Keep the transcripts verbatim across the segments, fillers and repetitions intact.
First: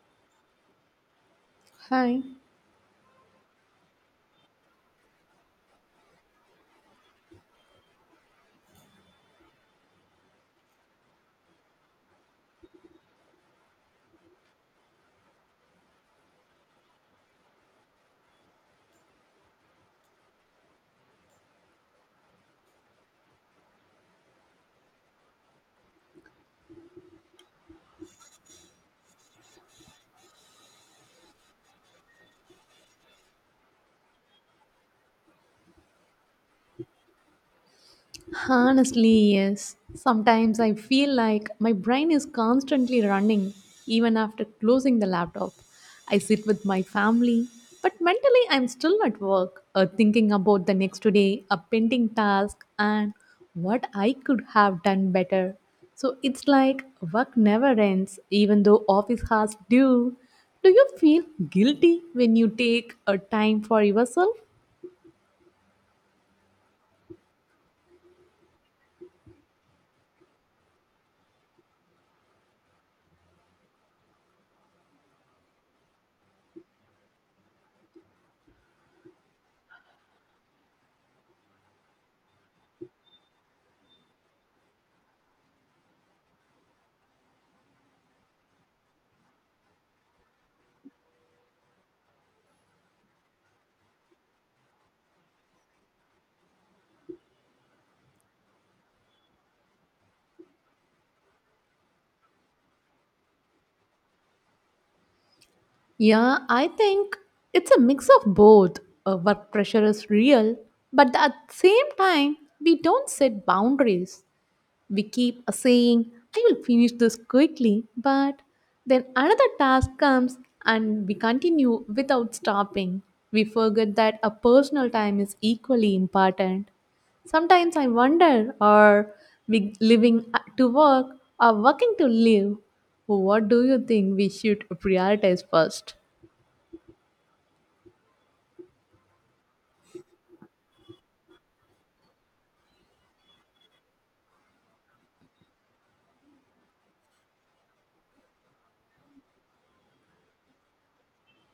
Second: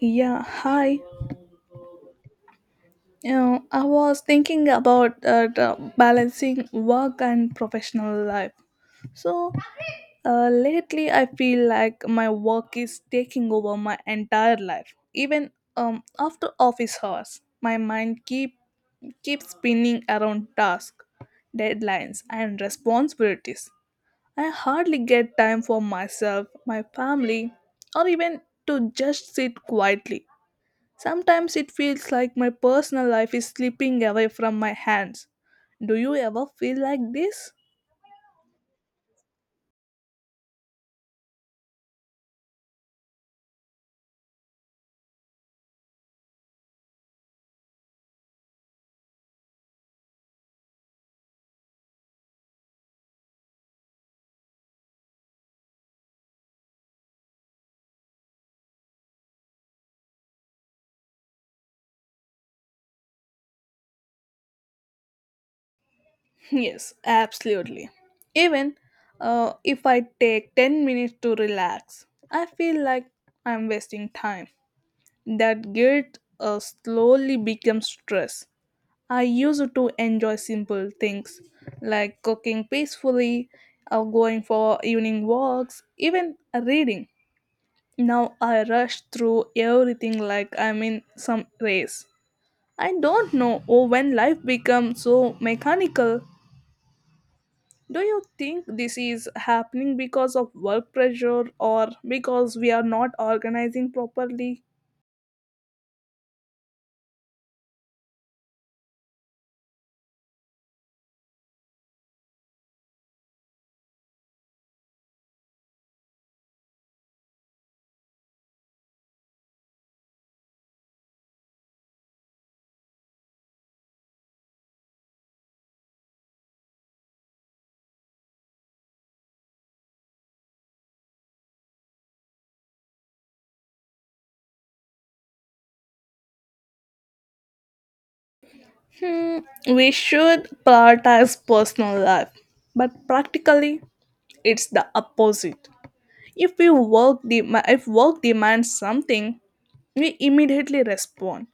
Yeah, hi. Hi. You know, I was thinking about uh, the balancing work and professional life. So, uh, lately I feel like my work is taking over my entire life. Even um, after office hours, my mind keep keeps spinning around tasks, deadlines, and responsibilities. I hardly get time for myself, my family, or even to just sit quietly. Sometimes it feels like my personal life is slipping away from my hands. Do you ever feel like this? Honestly, yes. Sometimes I feel like my brain is constantly running even after closing the laptop. I sit with my family, but mentally I'm still at work or thinking about the next day, a pending task, and what I could have done better. So it's like work never ends, even though office hours do. Do you feel guilty when you take a time for yourself? Yes, absolutely. Even uh, if I take ten minutes to relax, I feel like I'm wasting time. That guilt uh, slowly becomes stress. I used to enjoy simple things like cooking peacefully, or going for evening walks, even reading. Now I rush through everything like I'm in some race. I don't know oh, when life becomes so mechanical. Do you think this is happening because of work pressure or because we are not organizing properly? Yeah, I think it's a mix of both. Uh, work pressure is real, but at the same time, we don't set boundaries. We keep saying, I will finish this quickly, but then another task comes and we continue without stopping. We forget that a personal time is equally important. Sometimes I wonder, are we living to work or working to live? What do you think we should prioritize first? Hmm, we should prioritize personal life, but practically it's the opposite. If we work dem- if work demands something, we immediately respond.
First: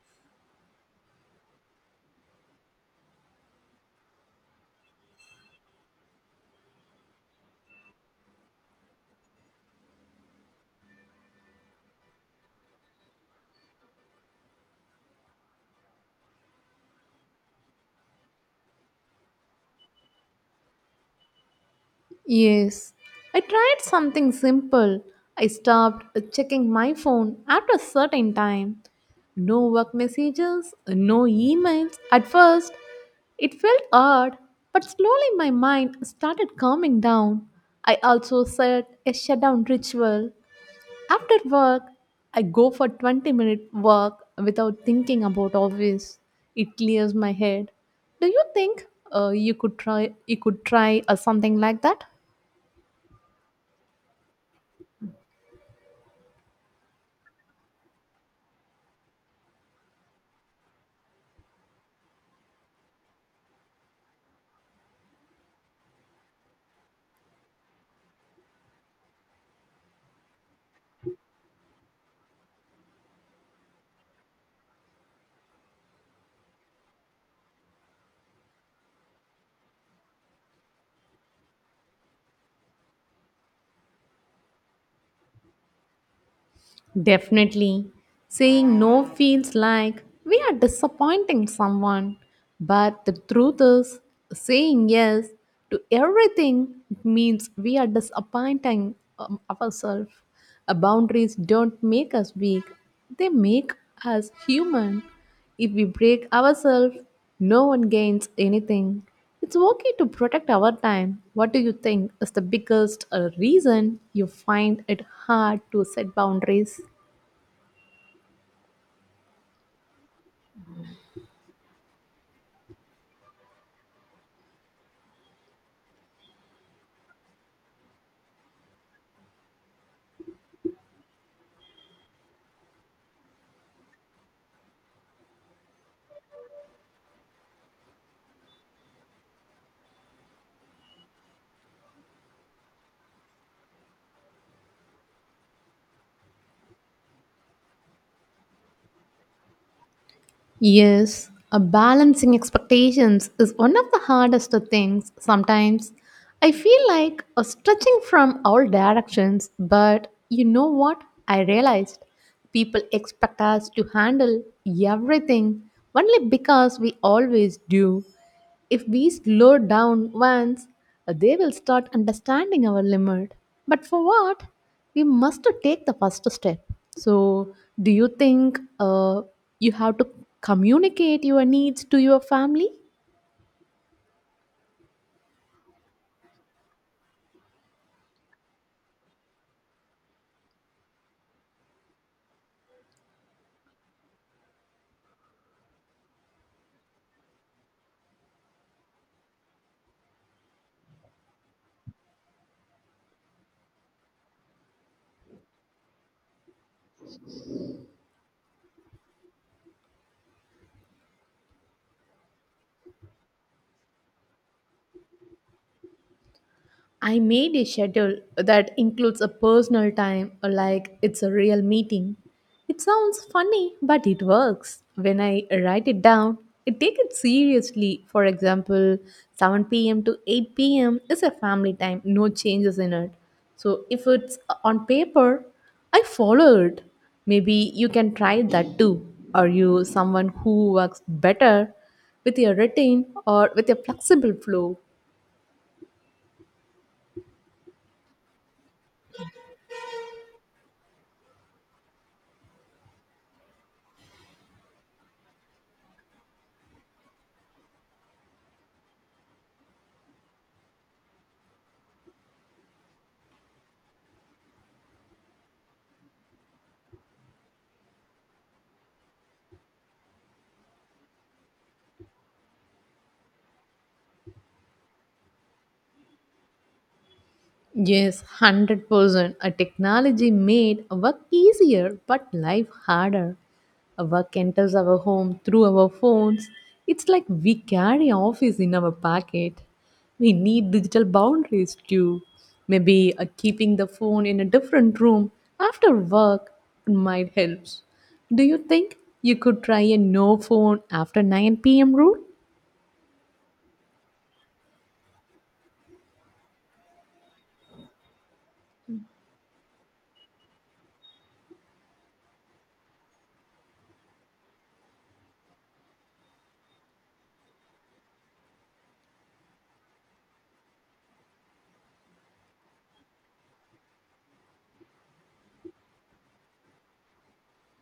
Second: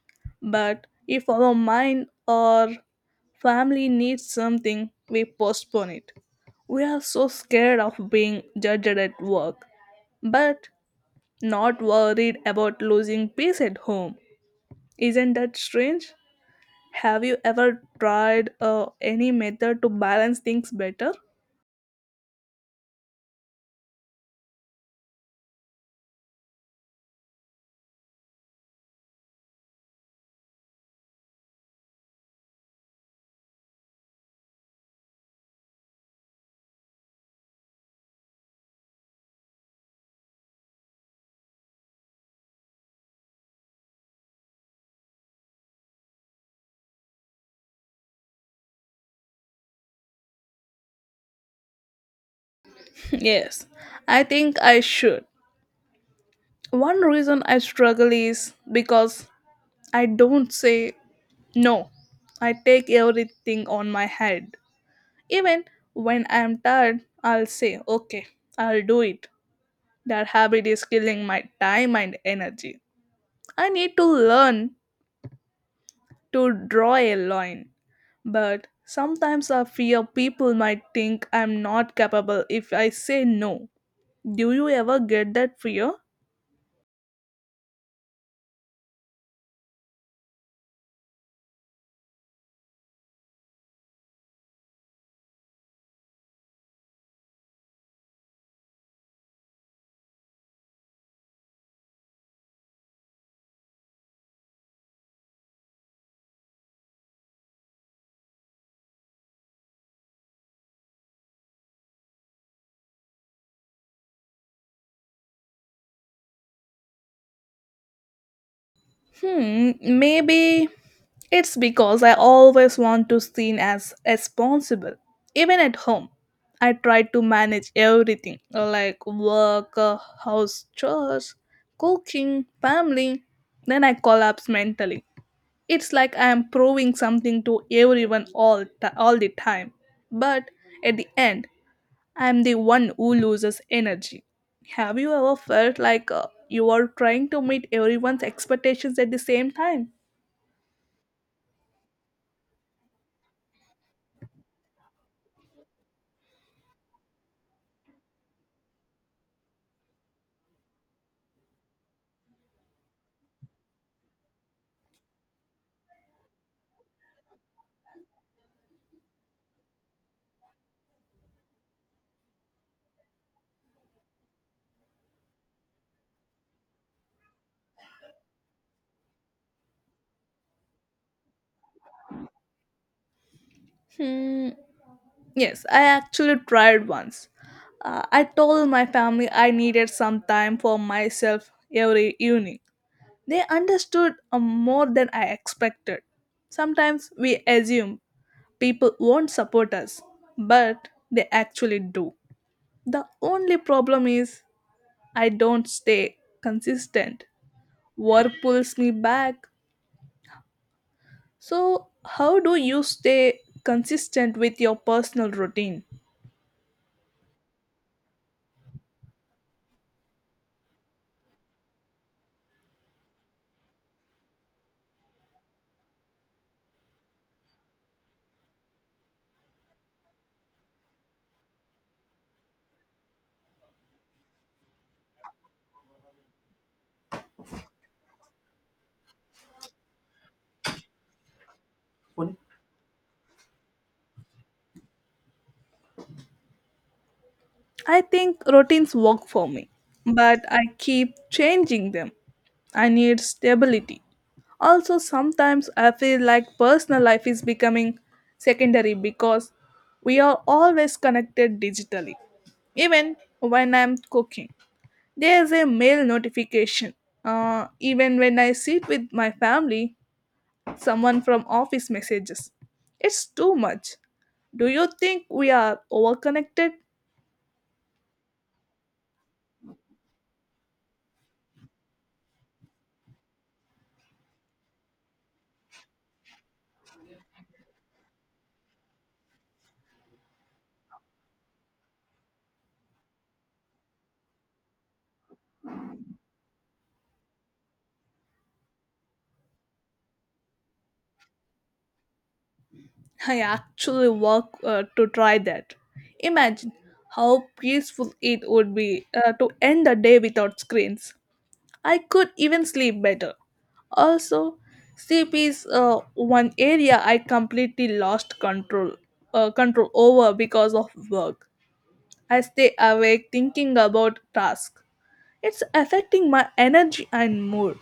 But if our mind or family needs something, we postpone it. We are so scared of being judged at work, but not worried about losing peace at home. Isn't that strange? Have you ever tried uh, any method to balance things better? Yes, I tried something simple. I stopped checking my phone after a certain time. No work messages, no emails. At first, it felt odd, but slowly my mind started calming down. I also set a shutdown ritual. After work, I go for twenty minute walk without thinking about office. It clears my head. Do you think uh, you could try you could try uh, something like that? yes, I think I should. One reason I struggle is because I don't say no. I take everything on my head. Even when I'm tired, I'll say, okay, I'll do it. That habit is killing my time and energy. I need to learn to draw a line. But sometimes I fear people might think I'm not capable if I say no. Do you ever get that fear? Definitely. Saying no feels like we are disappointing someone. But the truth is, saying yes to everything means we are disappointing um, ourselves. Uh, boundaries don't make us weak, they make us human. If we break ourselves, no one gains anything. It's okay to protect our time. What do you think is the biggest uh, reason you find it hard to set boundaries? Hmm, maybe it's because I always want to seen as responsible. Even at home, I try to manage everything like work, uh, house chores, cooking, family. Then I collapse mentally. It's like I am proving something to everyone all, t- all the time. But at the end, I'm the one who loses energy. Have you ever felt like uh, you are trying to meet everyone's expectations at the same time? Yes, a balancing expectations is one of the hardest things sometimes. I feel like a stretching from all directions, but you know what? I realized people expect us to handle everything only because we always do. If we slow down once, they will start understanding our limit. But for what? We must to take the first step. So, do you think uh, you have to communicate your needs to your family? Hmm. Yes, I actually tried once. Uh, I told my family I needed some time for myself every evening. They understood uh, more than I expected. Sometimes we assume people won't support us, but they actually do. The only problem is I don't stay consistent. Work pulls me back. So, how do you stay consistent with your personal routine? I made a schedule that includes a personal time, like it's a real meeting. It sounds funny, but it works. When I write it down, I take it seriously. For example, seven p m to eight p m is a family time, no changes in it. So if it's on paper, I follow it. Maybe you can try that too. Are you someone who works better with your routine or with a flexible flow? I think routines work for me, but I keep changing them. I need stability. Also, sometimes I feel like personal life is becoming secondary because we are always connected digitally. Even when I'm cooking, there's a mail notification. Uh, even when I sit with my family, someone from office messages. It's too much. Do you think we are overconnected? Yes, one hundred percent. A technology made work easier but life harder. A work enters our home through our phones. It's like we carry office in our pocket. We need digital boundaries too. Maybe uh, keeping the phone in a different room after work might help. Do you think you could try a no phone after nine p m rule? I actually work uh, to try that. Imagine how peaceful it would be uh, to end the day without screens. I could even sleep better. Also, sleep is uh, one area I completely lost control uh, control over because of work. I stay awake thinking about tasks. It's affecting my energy and mood.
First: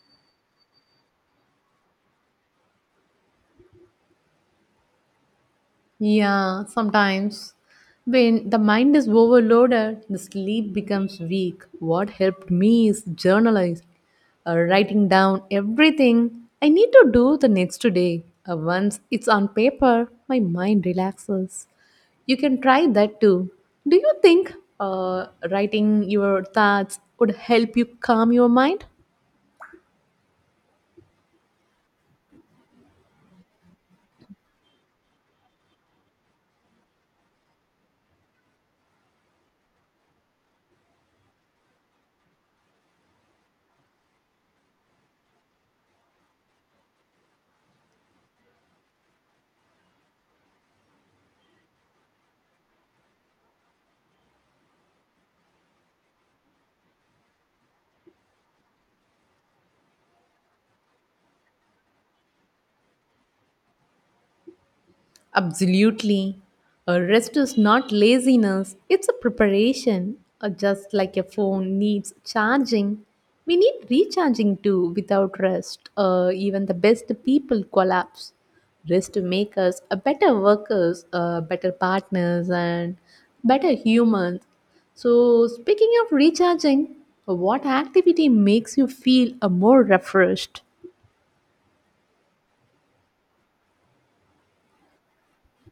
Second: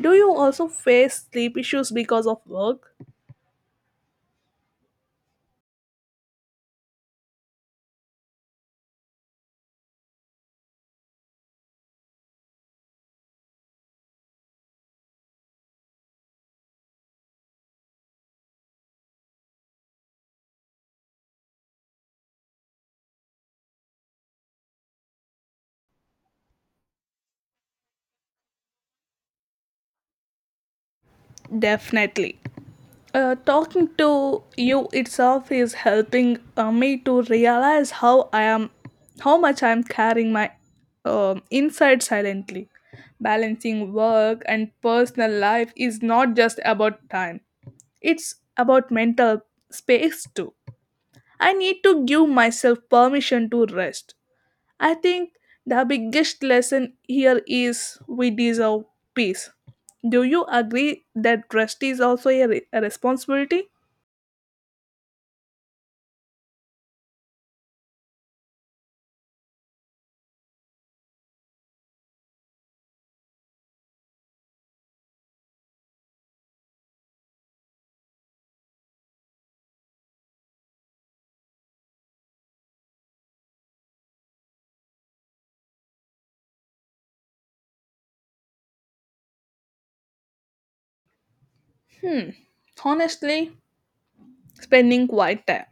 Do you also face sleep issues because of work? Yeah, sometimes when the mind is overloaded, the sleep becomes weak. What helped me is journalizing, uh, writing down everything I need to do the next day. Uh, once it's on paper, my mind relaxes. You can try that too. Do you think uh, writing your thoughts would help you calm your mind? Definitely. Uh, talking to you itself is helping uh, me to realize how I am, how much I am carrying my um, inside silently. Balancing work and personal life is not just about time; it's about mental space too. I need to give myself permission to rest. I think the biggest lesson here is we deserve peace. Do you agree that rest is also a, re- a responsibility? Absolutely. A rest is not laziness, it's a preparation. Uh, Just like a phone needs charging, we need recharging too without rest. Uh, even the best people collapse. Rest to make us a better workers, uh, better partners, and better humans. So, speaking of recharging, what activity makes you feel uh, more refreshed? Hmm. Honestly, spending quiet time,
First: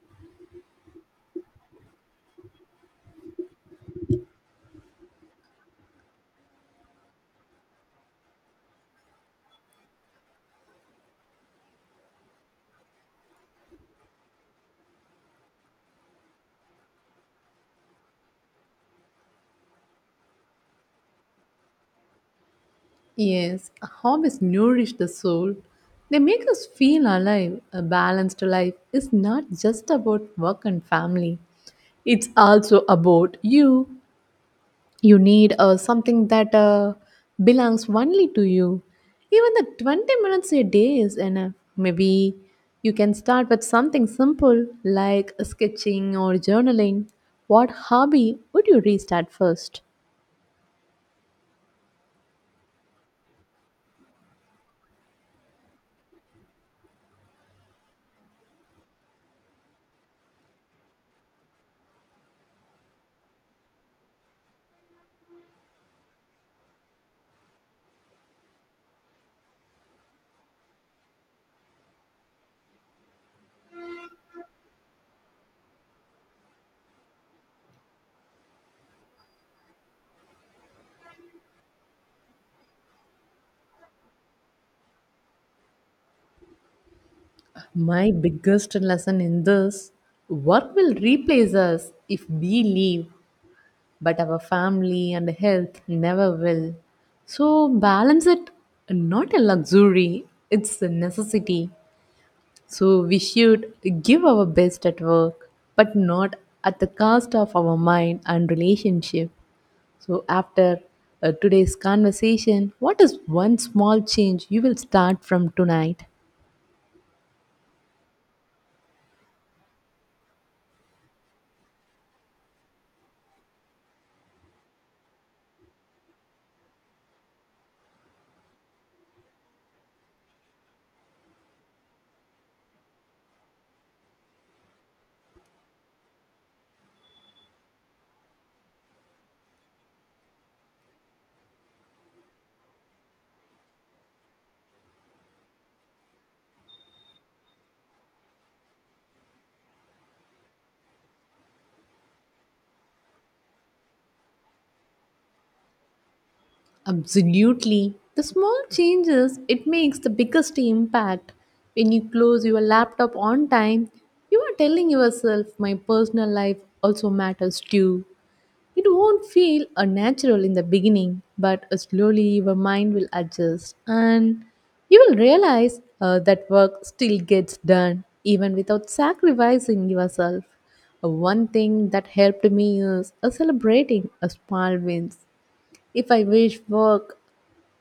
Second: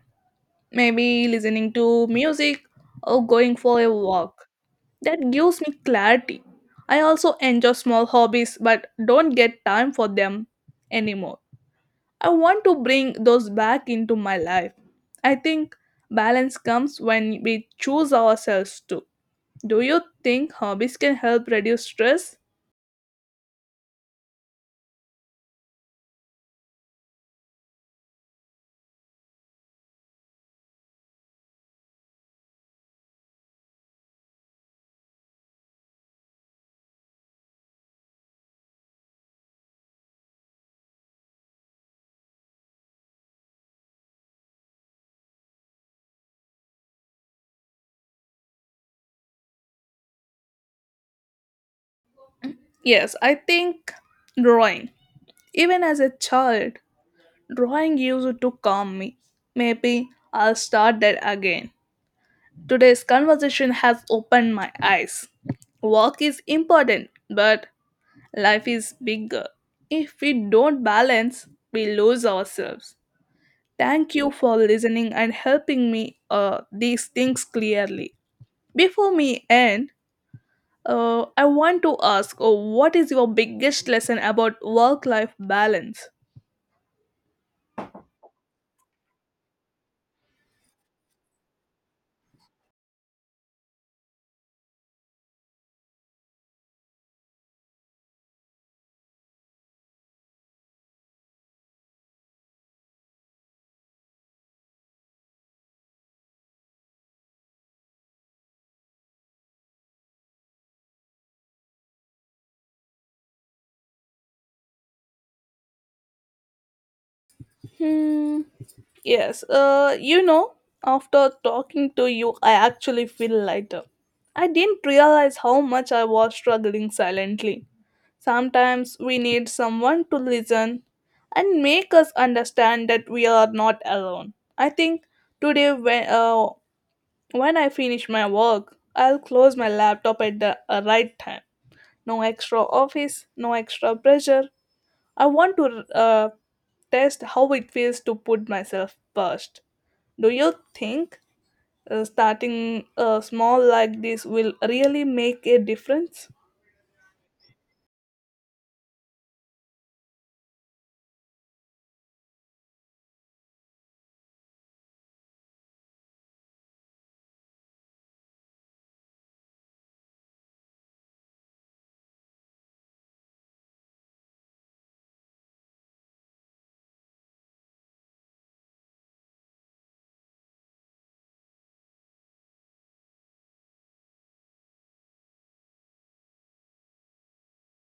maybe listening to music or going for a walk, that gives me clarity. I also enjoy small hobbies but don't get time for them anymore. I want to bring those back into my life. I think balance comes when we choose ourselves too. Do you think hobbies can help reduce stress? Yes, hobbies nourish the soul. They make us feel alive. A balanced life is not just about work and family. It's also about you. You need uh, something that uh, belongs only to you. Even the twenty minutes a day is enough. Maybe you can start with something simple like sketching or journaling. What hobby would you restart first? Yes, I think drawing. Even as a child, drawing used to calm me. Maybe I'll start that again. Today's conversation has opened my eyes. Work is important, but life is bigger. If we don't balance, we lose ourselves. Thank you for listening and helping me uh, these things clearly. Before me end, uh, I want to ask uh, what is your biggest lesson about work life balance? My biggest lesson in this, work will replace us if we leave, but our family and health never will. So, balance it not a luxury, it's a necessity. So, we should give our best at work, but not at the cost of our mind and relationship. So, after uh, today's conversation, what is one small change you will start from tonight? Hmm. Yes. Uh, you know, after talking to you, I actually feel lighter. I didn't realize how much I was struggling silently. Sometimes we need someone to listen and make us understand that we are not alone. I think today, when, uh, when I finish my work, I'll close my laptop at the uh, right time. No extra office, no extra pressure. I want to uh, test how it feels to put myself first. Do you think uh, starting uh, small like this will really make a difference? Absolutely. The small changes, it makes the biggest impact. When you close your laptop on time, you are telling yourself my personal life also matters too. It won't feel unnatural in the beginning, but uh, slowly your mind will adjust and you will realize uh, that work still gets done even without sacrificing yourself. Uh, One thing that helped me is uh, celebrating a small wins. If I wish work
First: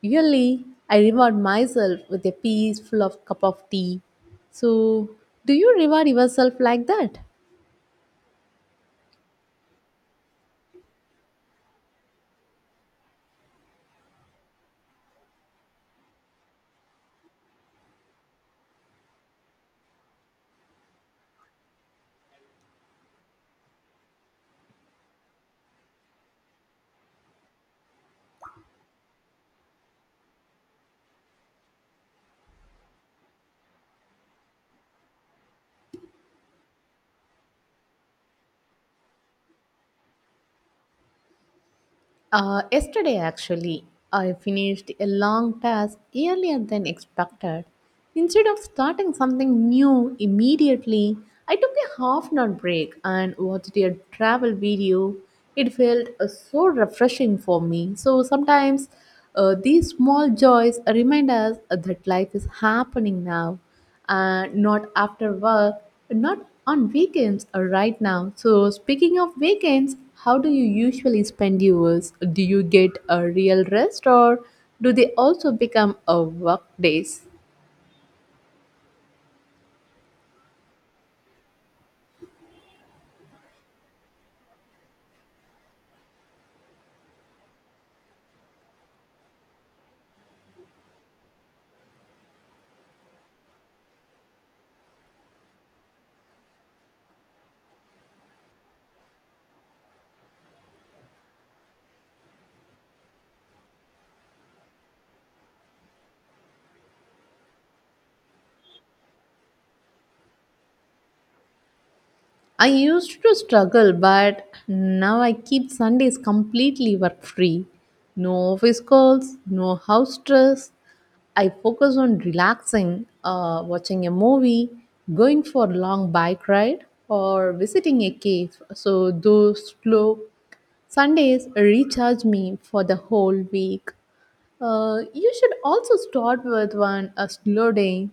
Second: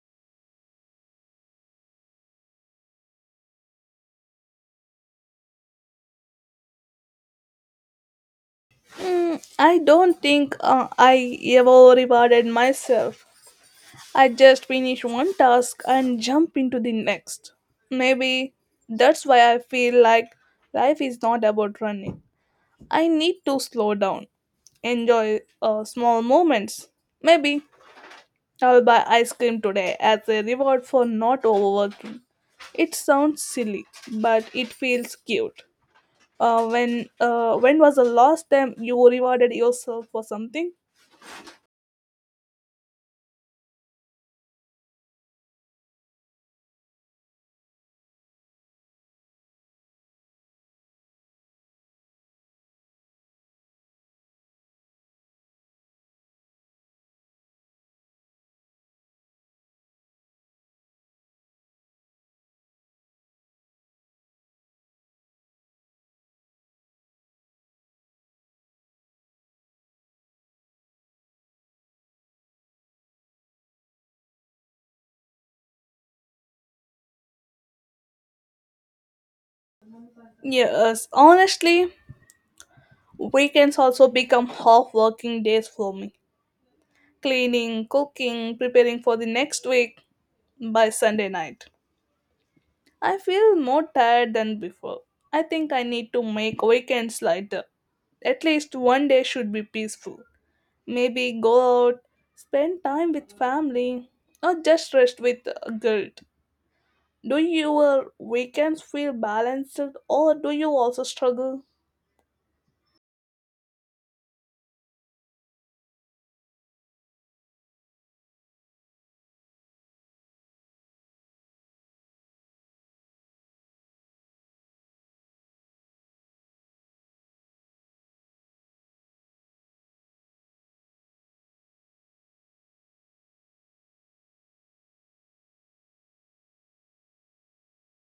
really, I reward myself with a peaceful of cup of tea. So, do you reward yourself like that? Mm, I don't think uh, I ever rewarded myself. I just finish one task and jump into the next. Maybe that's why I feel like life is not about running. I need to slow down, enjoy uh, small moments. Maybe I'll buy ice cream today as a reward for not overworking. It sounds silly, but it feels cute. Uh, when uh, when was the last time you rewarded yourself for something? Uh, yesterday, actually, I finished a long task earlier than expected. Instead of starting something new immediately, I took a half an hour break and watched a travel video. It felt uh, so refreshing for me. So sometimes uh, these small joys remind us that life is happening now, uh, not after work, not on weekends, uh, right now. So, speaking of weekends, how do you usually spend yours? Do you get a real rest or do they also become a work days? Yes, honestly, weekends also become half working days for me. Cleaning, cooking, preparing for the next week by Sunday night. I feel more tired than before. I think I need to make weekends lighter. At least one day should be peaceful. Maybe go out, spend time with family, or just rest with uh, guilt. Do your weekends feel balanced or do you also struggle? I used to struggle, but now I keep Sundays completely work free. No office calls, no house stress. I focus on relaxing, uh, watching a movie, going for a long bike ride, or visiting a cave. So, those slow Sundays recharge me for the whole week. Uh, you should also start with one a slow day.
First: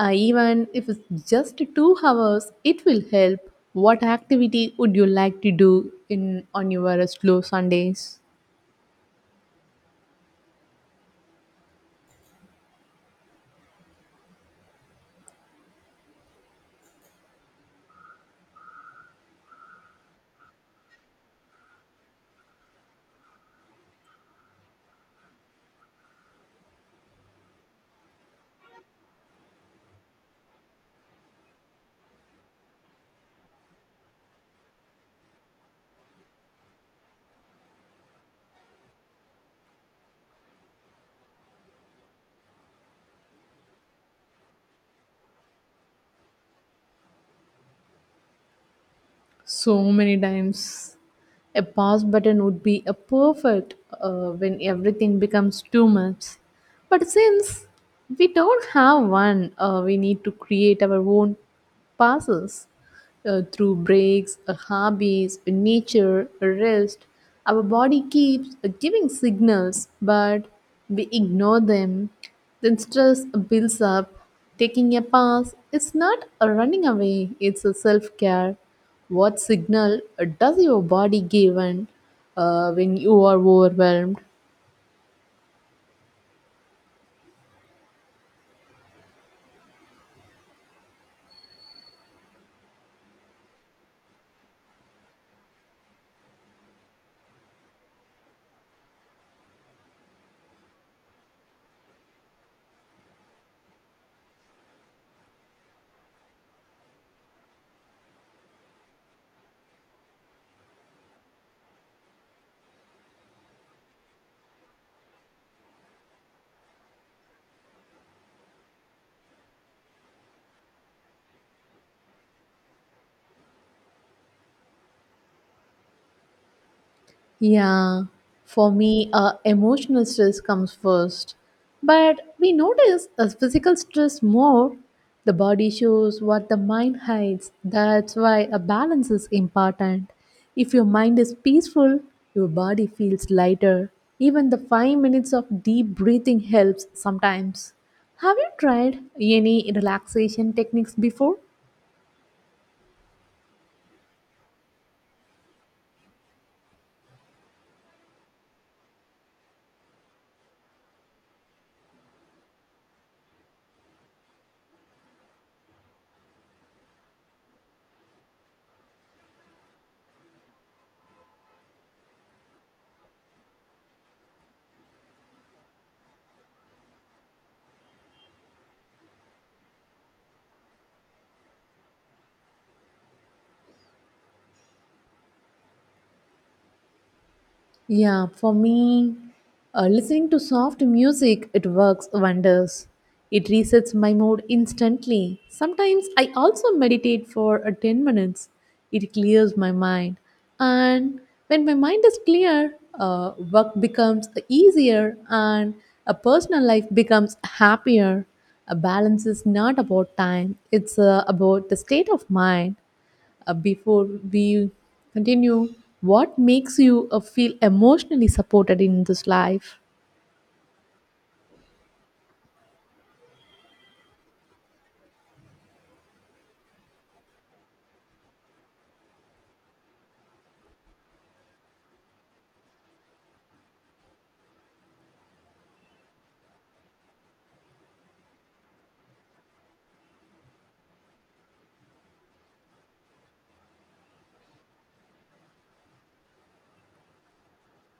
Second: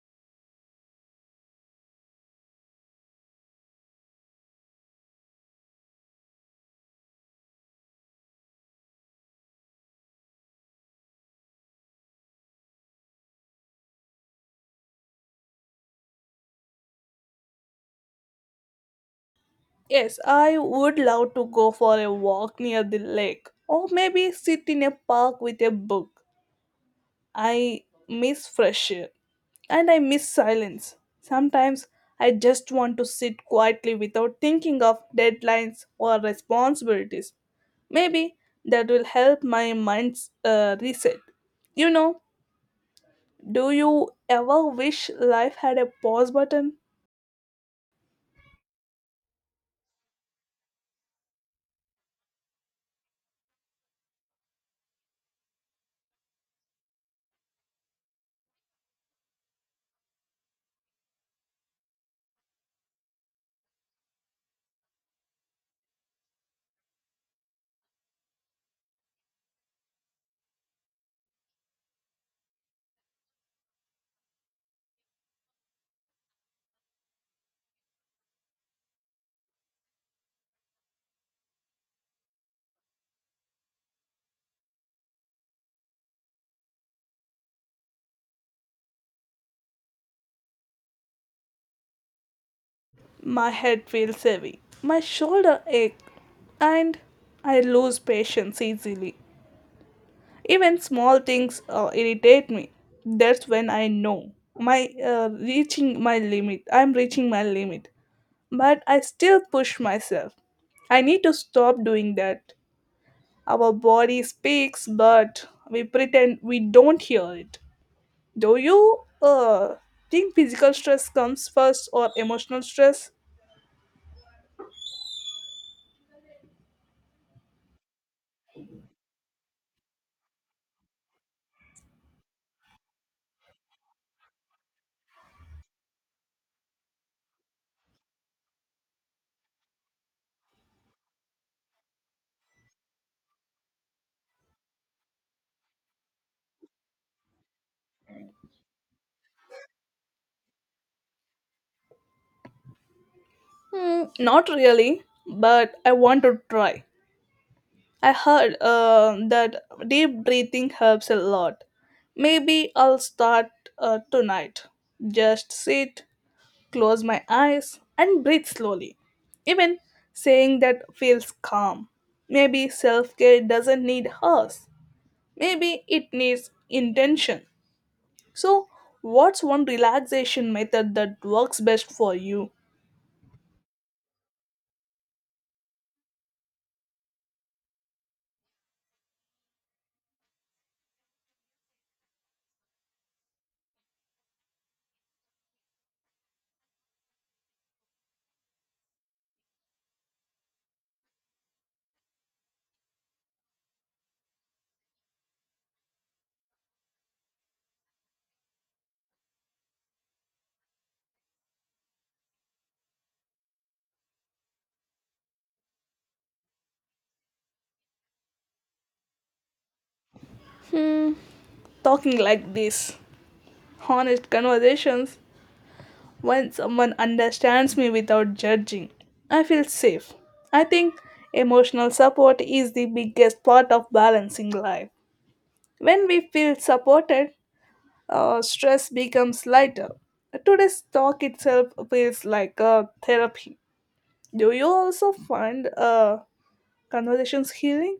Uh, even if it's just two hours, it will help. What activity would you like to do in on your slow Sundays? Yes, I would love to go for a walk near the lake or maybe sit in a park with a book. I miss fresh air and I miss silence. Sometimes I just want to sit quietly without thinking of deadlines or responsibilities. Maybe that will help my mind uh, reset. You know, do you ever wish life had a pause button? So many times, a pause button would be a perfect uh, when everything becomes too much. But since we don't have one, uh, we need to create our own passes, uh, through breaks, uh, hobbies, uh, nature, uh, rest. Our body keeps uh, giving signals, but we ignore them. Then stress builds up. Taking a pause is not a running away, it's a self care. What signal uh, does your body give when, uh, when you are overwhelmed? My head feels heavy, my shoulder ache, and I lose patience easily. Even small things uh, irritate me. That's when I know my uh, reaching my limit. I'm reaching my limit, but I still push myself. I need to stop doing that. Our body speaks, but we pretend we don't hear it. Do you uh, think physical stress comes first or emotional stress? Yeah, for me, uh, emotional stress comes first. But we notice as physical stress more, the body shows what the mind hides. That's why a balance is important. If your mind is peaceful, your body feels lighter. Even the five minutes of deep breathing helps sometimes. Have you tried any relaxation techniques before? Hmm, not really, but I want to try. I heard uh, that deep breathing helps a lot. Maybe I'll start uh, tonight. Just sit, close my eyes, and breathe slowly. Even saying that feels calm. Maybe self care doesn't need hours. Maybe it needs intention. So, what's one relaxation method that works best for you? Yeah, for me, uh, listening to soft music, it works wonders. It resets my mood instantly. Sometimes I also meditate for uh, ten minutes. It clears my mind. And when my mind is clear, uh, work becomes easier and a personal life becomes happier. A balance is not about time, it's uh, about the state of mind. Uh, before we continue, what makes you uh, feel emotionally supported in this life? Talking like this, honest conversations. When someone understands me without judging, I feel safe. I think emotional support is the biggest part of balancing life. When we feel supported, uh, stress becomes lighter. Today's talk itself feels like a therapy. Do you also find uh, conversations healing?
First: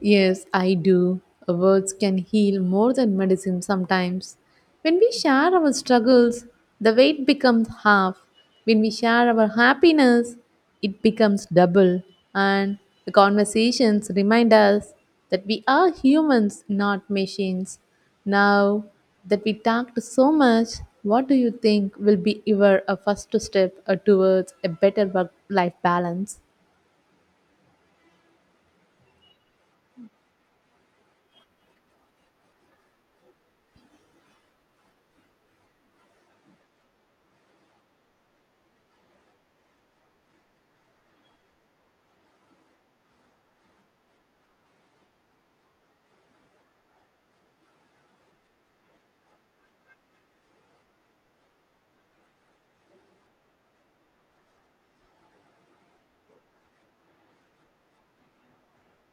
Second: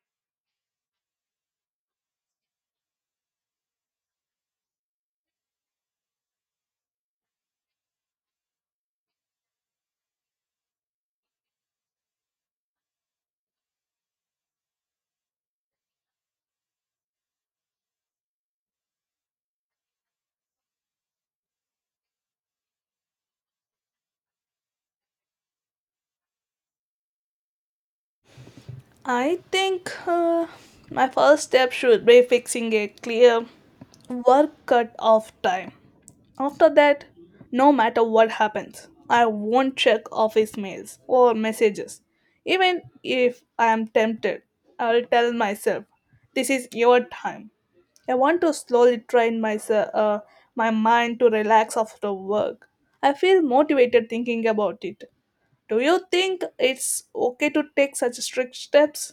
Yes, I do. Words can heal more than medicine sometimes. When we share our struggles, the weight becomes half. When we share our happiness, it becomes double. And the conversations remind us that we are humans, not machines. Now that we talked so much, what do you think will be your uh, first step uh, towards a better work life balance? I think uh, my first step should be fixing a clear work cut off time. After that, no matter what happens, I won't check office mails or messages. Even if I am tempted, I'll tell myself, this is your time. I want to slowly train myself, uh, my mind to relax after work. I feel motivated thinking about it. Do you think it's okay to take such strict steps?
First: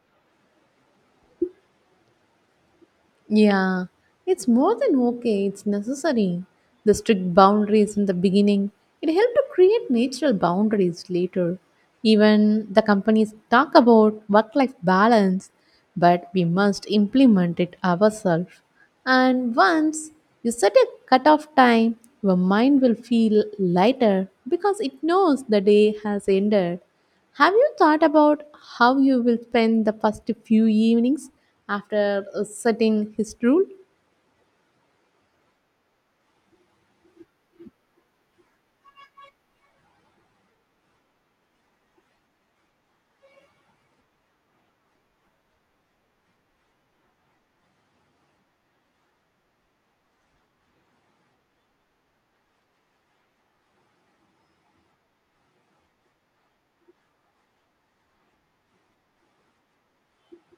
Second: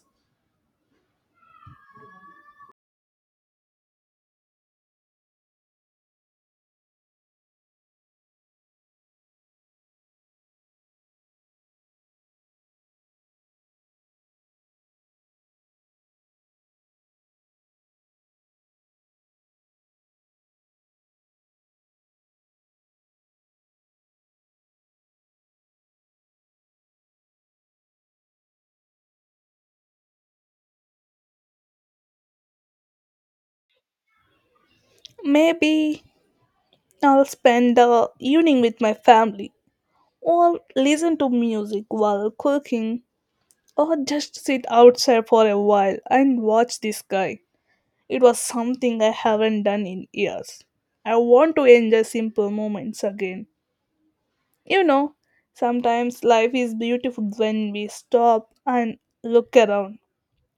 Yeah, it's more than okay, it's necessary. The strict boundaries in the beginning, it helped to create natural boundaries later. Even the companies talk about work life balance, but we must implement it ourselves. And once you set a cutoff time, your mind will feel lighter because it knows the day has ended. Have you thought about how you will spend the first few evenings after uh, setting his rule? Maybe I'll spend the evening with my family or listen to music while cooking or just sit outside for a while and watch the sky. It was something I haven't done in years. I want to enjoy simple moments again. You know, sometimes life is beautiful when we stop and look around.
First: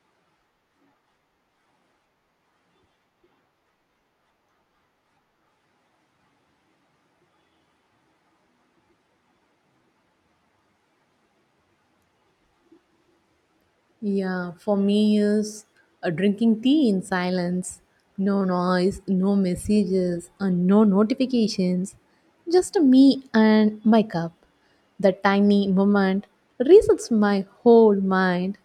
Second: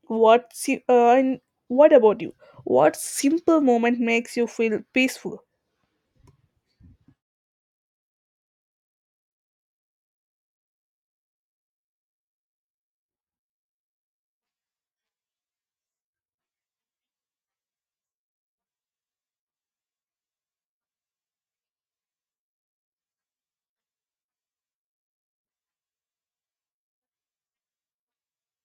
What si- uh, and what about you? What simple moment makes you feel peaceful? Yeah, for me is uh, drinking tea in silence. No noise, no messages, and no notifications. Just me and my cup. The tiny moment resets my whole mind.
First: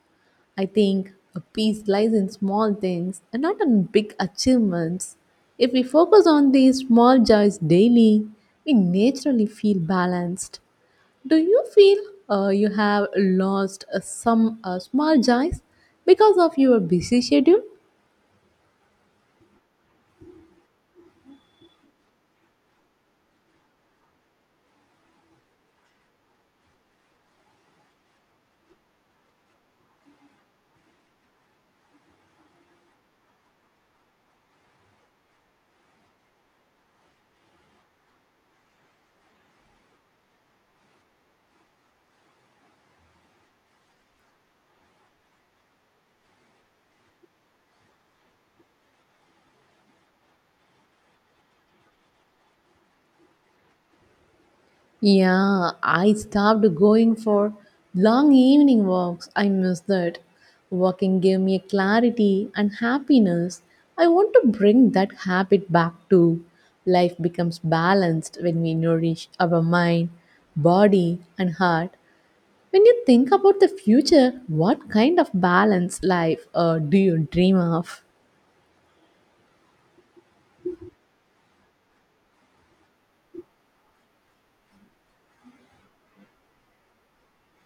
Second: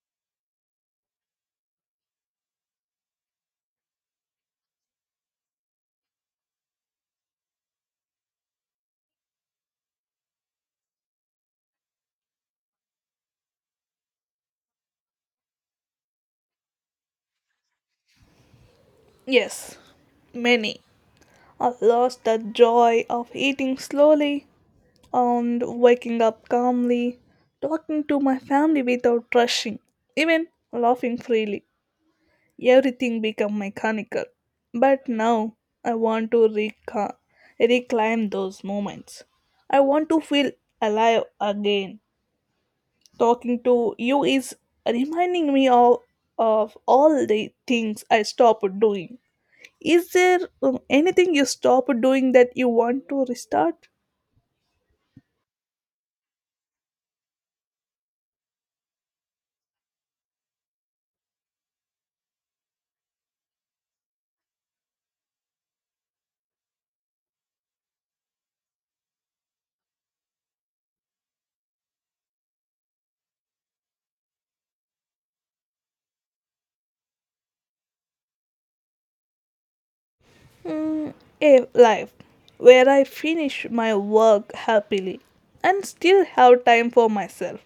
I think a peace lies in small things and not in big achievements. If we focus on these small joys daily, we naturally feel balanced. Do you feel uh, you have lost uh, some uh, small joys because of your busy schedule? Yes, many. I lost the joy of eating slowly and waking up calmly, talking to my family without rushing, even laughing freely. Everything became mechanical. But now I want to reca- reclaim those moments. I want to feel alive again. Talking to you is reminding me all of all the things I stopped doing. Is there um, anything you stopped doing that you want to restart? Yeah, I stopped going for long evening walks. I miss that. Walking gave me clarity and happiness. I want to bring that habit back too. Life becomes balanced when we nourish our mind, body, and heart. When you think about the future, what kind of balanced life uh, do you dream of? Mm, a life where I finish my work happily and still have time for myself.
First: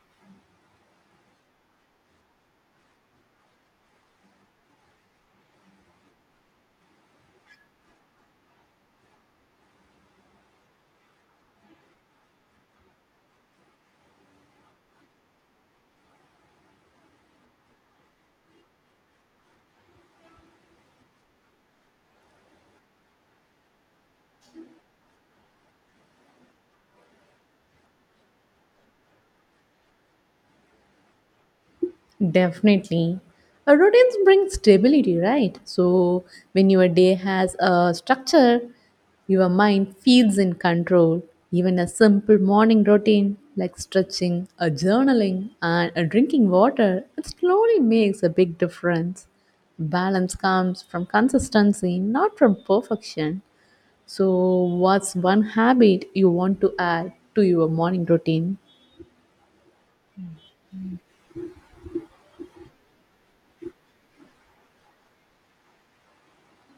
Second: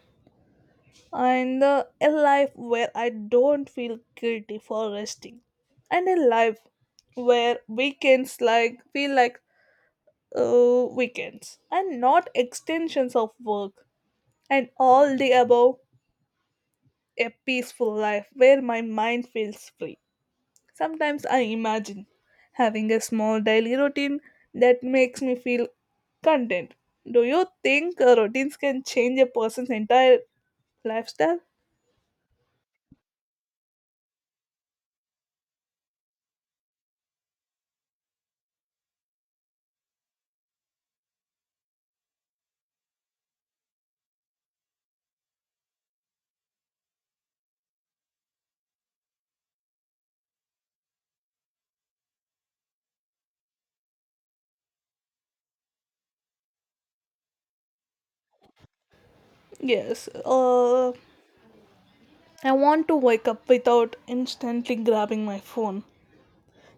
And uh, a life where I don't feel guilty for resting. And a life where weekends like feel like uh, weekends and not extensions of work. And all the above, a peaceful life where my mind feels free. Sometimes I imagine having a small daily routine that makes me feel content. Do you think uh, routines can change a person's entire lifestyle? Definitely. A routine brings stability, right? So when your day has a structure, your mind feels in control. Even a simple morning routine like stretching, a journaling, and a drinking water, it slowly makes a big difference. Balance comes from consistency, not from perfection. So, what's one habit you want to add to your morning routine? Yes. Uh, I want to wake up without instantly grabbing my phone.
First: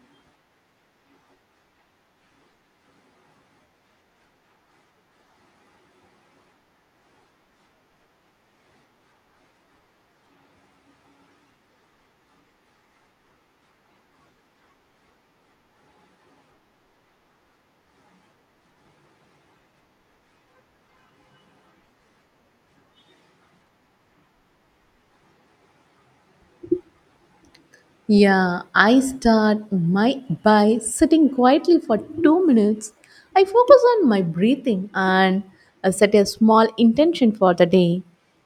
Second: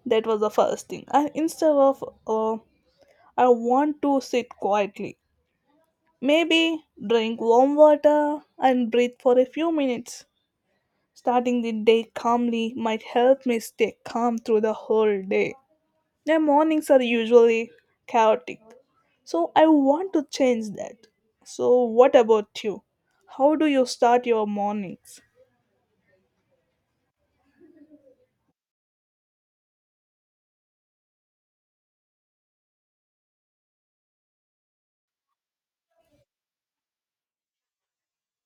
That was the first thing. I, instead of, uh, I want to sit quietly. Maybe drink warm water and breathe for a few minutes. Starting the day calmly might help me stay calm through the whole day. My mornings are usually chaotic, so I want to change that. So, what about you? How do you start your mornings? Yeah, I start my by sitting quietly for two minutes. I focus on my breathing and uh, set a small intention for the day.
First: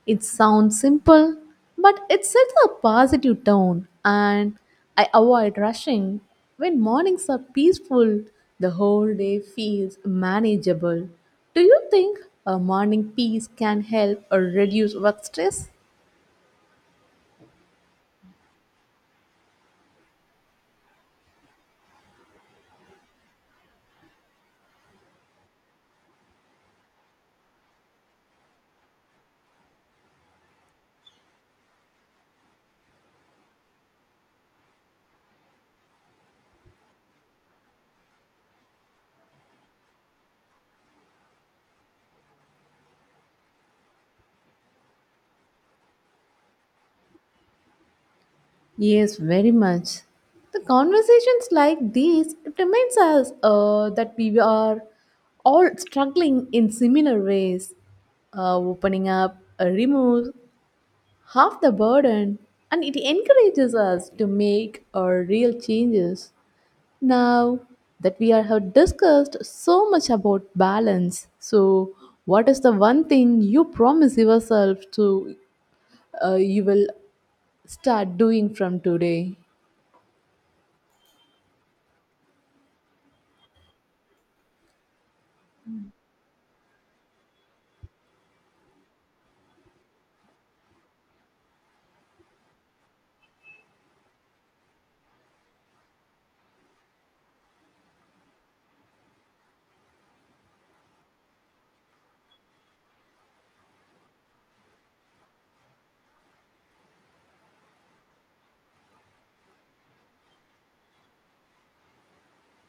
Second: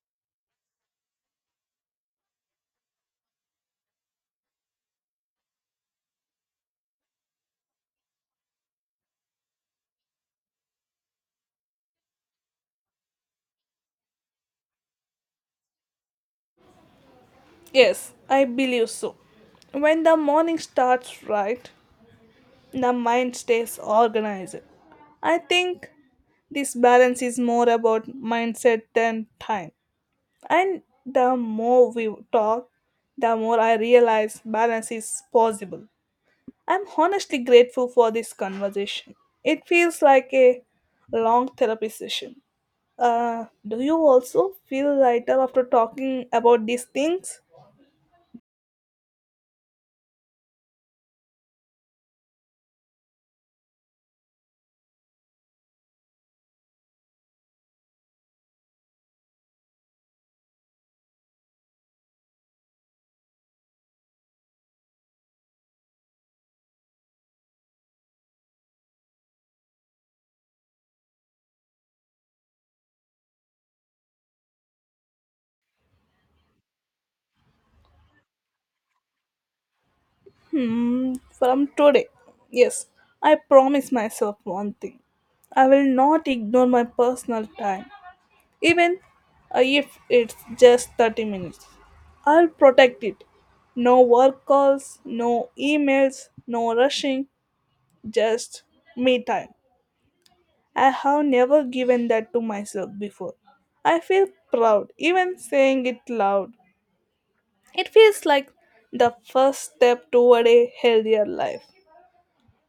It sounds simple, but it sets a positive tone and I avoid rushing. When mornings are peaceful, the whole day feels manageable. Do you think a morning peace can help or reduce work stress? Yes, I believe so. When the morning starts right, the mind stays organized. I think this balance is more about mindset than time. And the more we talk, the more I realize balance is possible. I'm honestly grateful for this conversation. It feels like a long therapy session. Uh, do you also feel lighter after talking about these things? Yes, very much. The conversations like these it reminds us uh, that we are all struggling in similar ways, uh, opening up, uh, removes half the burden, and it encourages us to make our real changes. Now that we are have discussed so much about balance, so what is the one thing you promise yourself to, uh, you will start doing from today? Hmm, from today. Yes, I promise myself one thing. I will not ignore my personal time, even uh, if it's just thirty minutes. I'll protect it. No work calls, no emails, no rushing, just me time. I have never given that to myself before. I feel proud, even saying it loud. It feels like the first step toward a healthier life.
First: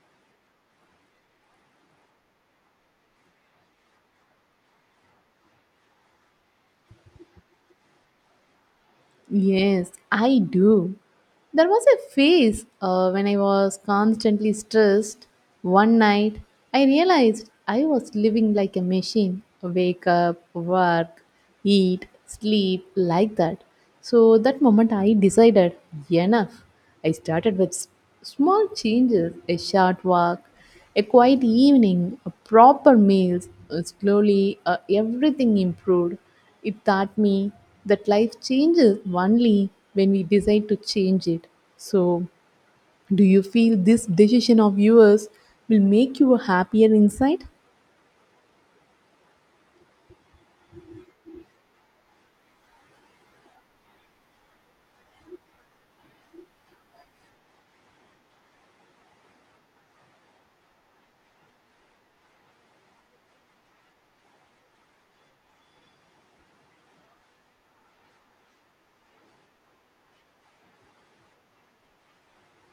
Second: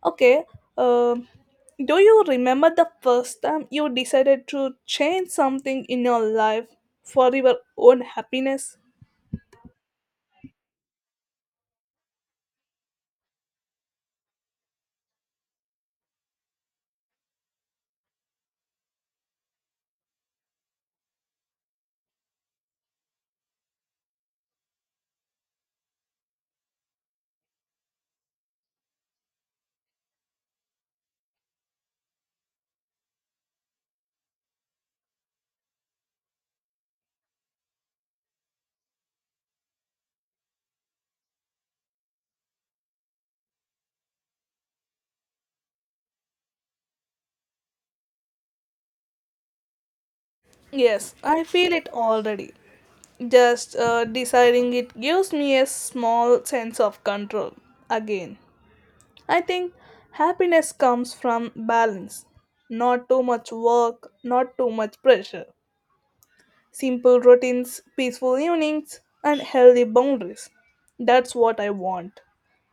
Okay, um, do you remember the first time you decided to change something in your life for your own happiness? Yes, I do. There was a phase uh, when I was constantly stressed. One night, I realized I was living like a machine, wake up, work, eat, sleep, like that. So, that moment I decided enough. I started with s- small changes, a short walk, a quiet evening, a proper meals, uh, slowly uh, everything improved. It taught me that life changes only when we decide to change it. So, do you feel this decision of yours will make you happier inside? Yes, I feel it already. Just uh, deciding it gives me a small sense of control again. I think happiness comes from balance. Not too much work, not too much pressure. Simple routines, peaceful evenings, and healthy boundaries. That's what I want.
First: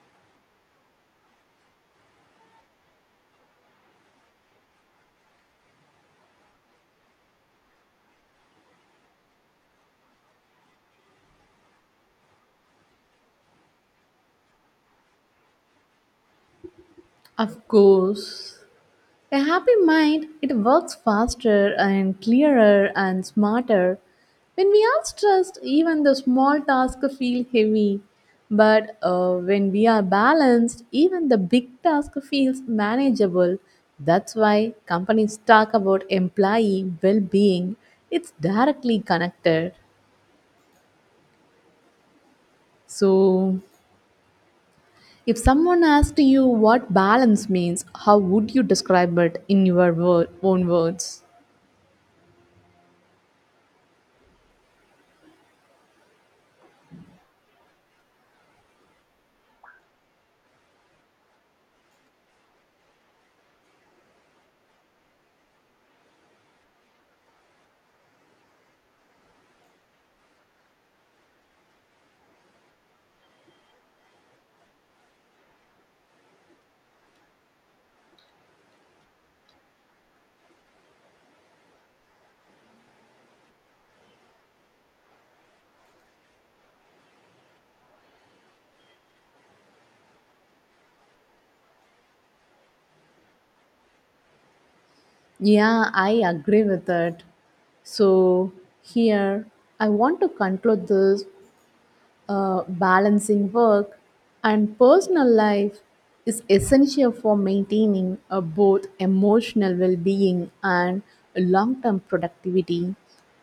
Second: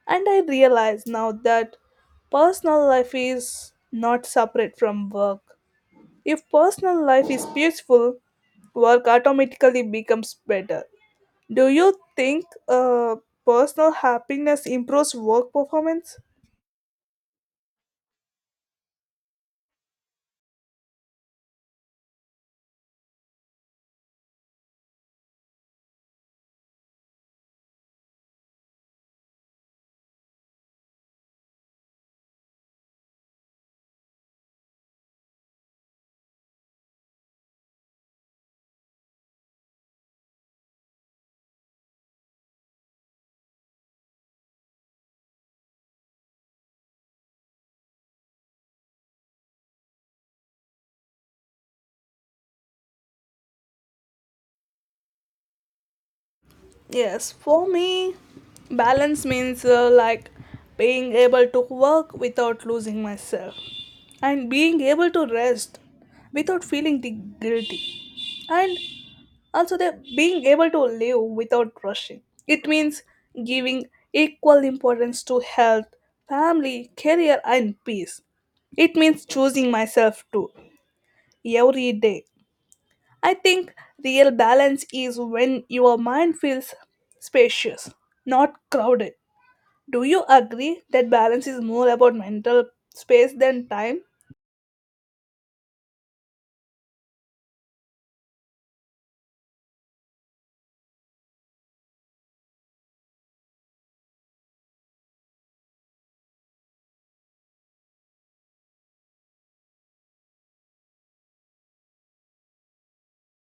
And I realize now that personal life is not separate from work. If personal life is peaceful, work automatically becomes better. Do you think uh, personal happiness improves work performance? Of course. A happy mind, it works faster and clearer and smarter. When we are stressed, even the small tasks feel heavy. But uh, when we are balanced, even the big task feels manageable. That's why companies talk about employee well being, it's directly connected. So, if someone asked you what balance means, how would you describe it in your word, own words? Yes, for me, balance means uh, like being able to work without losing myself and being able to rest without feeling the guilty and also the being able to live without rushing. It means giving equal importance to health, family, career and peace. It means choosing myself too every day. I think real balance is when your mind feels spacious, not crowded. Do you agree that balance is more about mental space than time? Yeah, I agree with that. So, here I want to conclude this, uh, balancing work and personal life is essential for maintaining uh, both emotional well being and long term productivity.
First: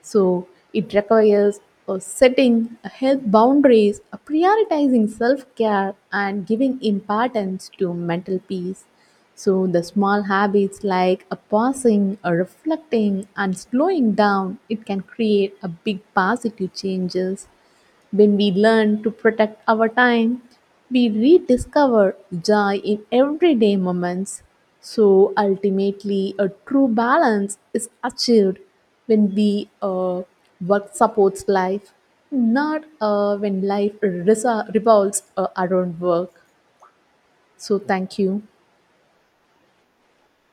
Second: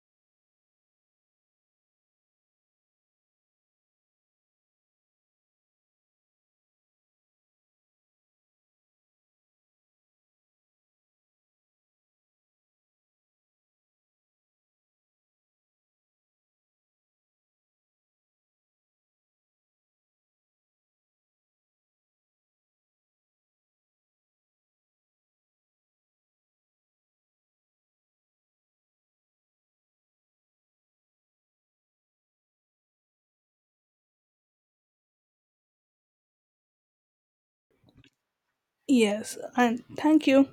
So, it requires uh, setting health boundaries, uh, prioritizing self care, and giving importance to mental peace. So, the small habits like a pausing, a reflecting, and slowing down, it can create a big positive changes. When we learn to protect our time, we rediscover joy in everyday moments. So ultimately, a true balance is achieved when we uh, work supports life, not uh, when life resa- revolves uh, around work. So thank you. Yes, and thank you.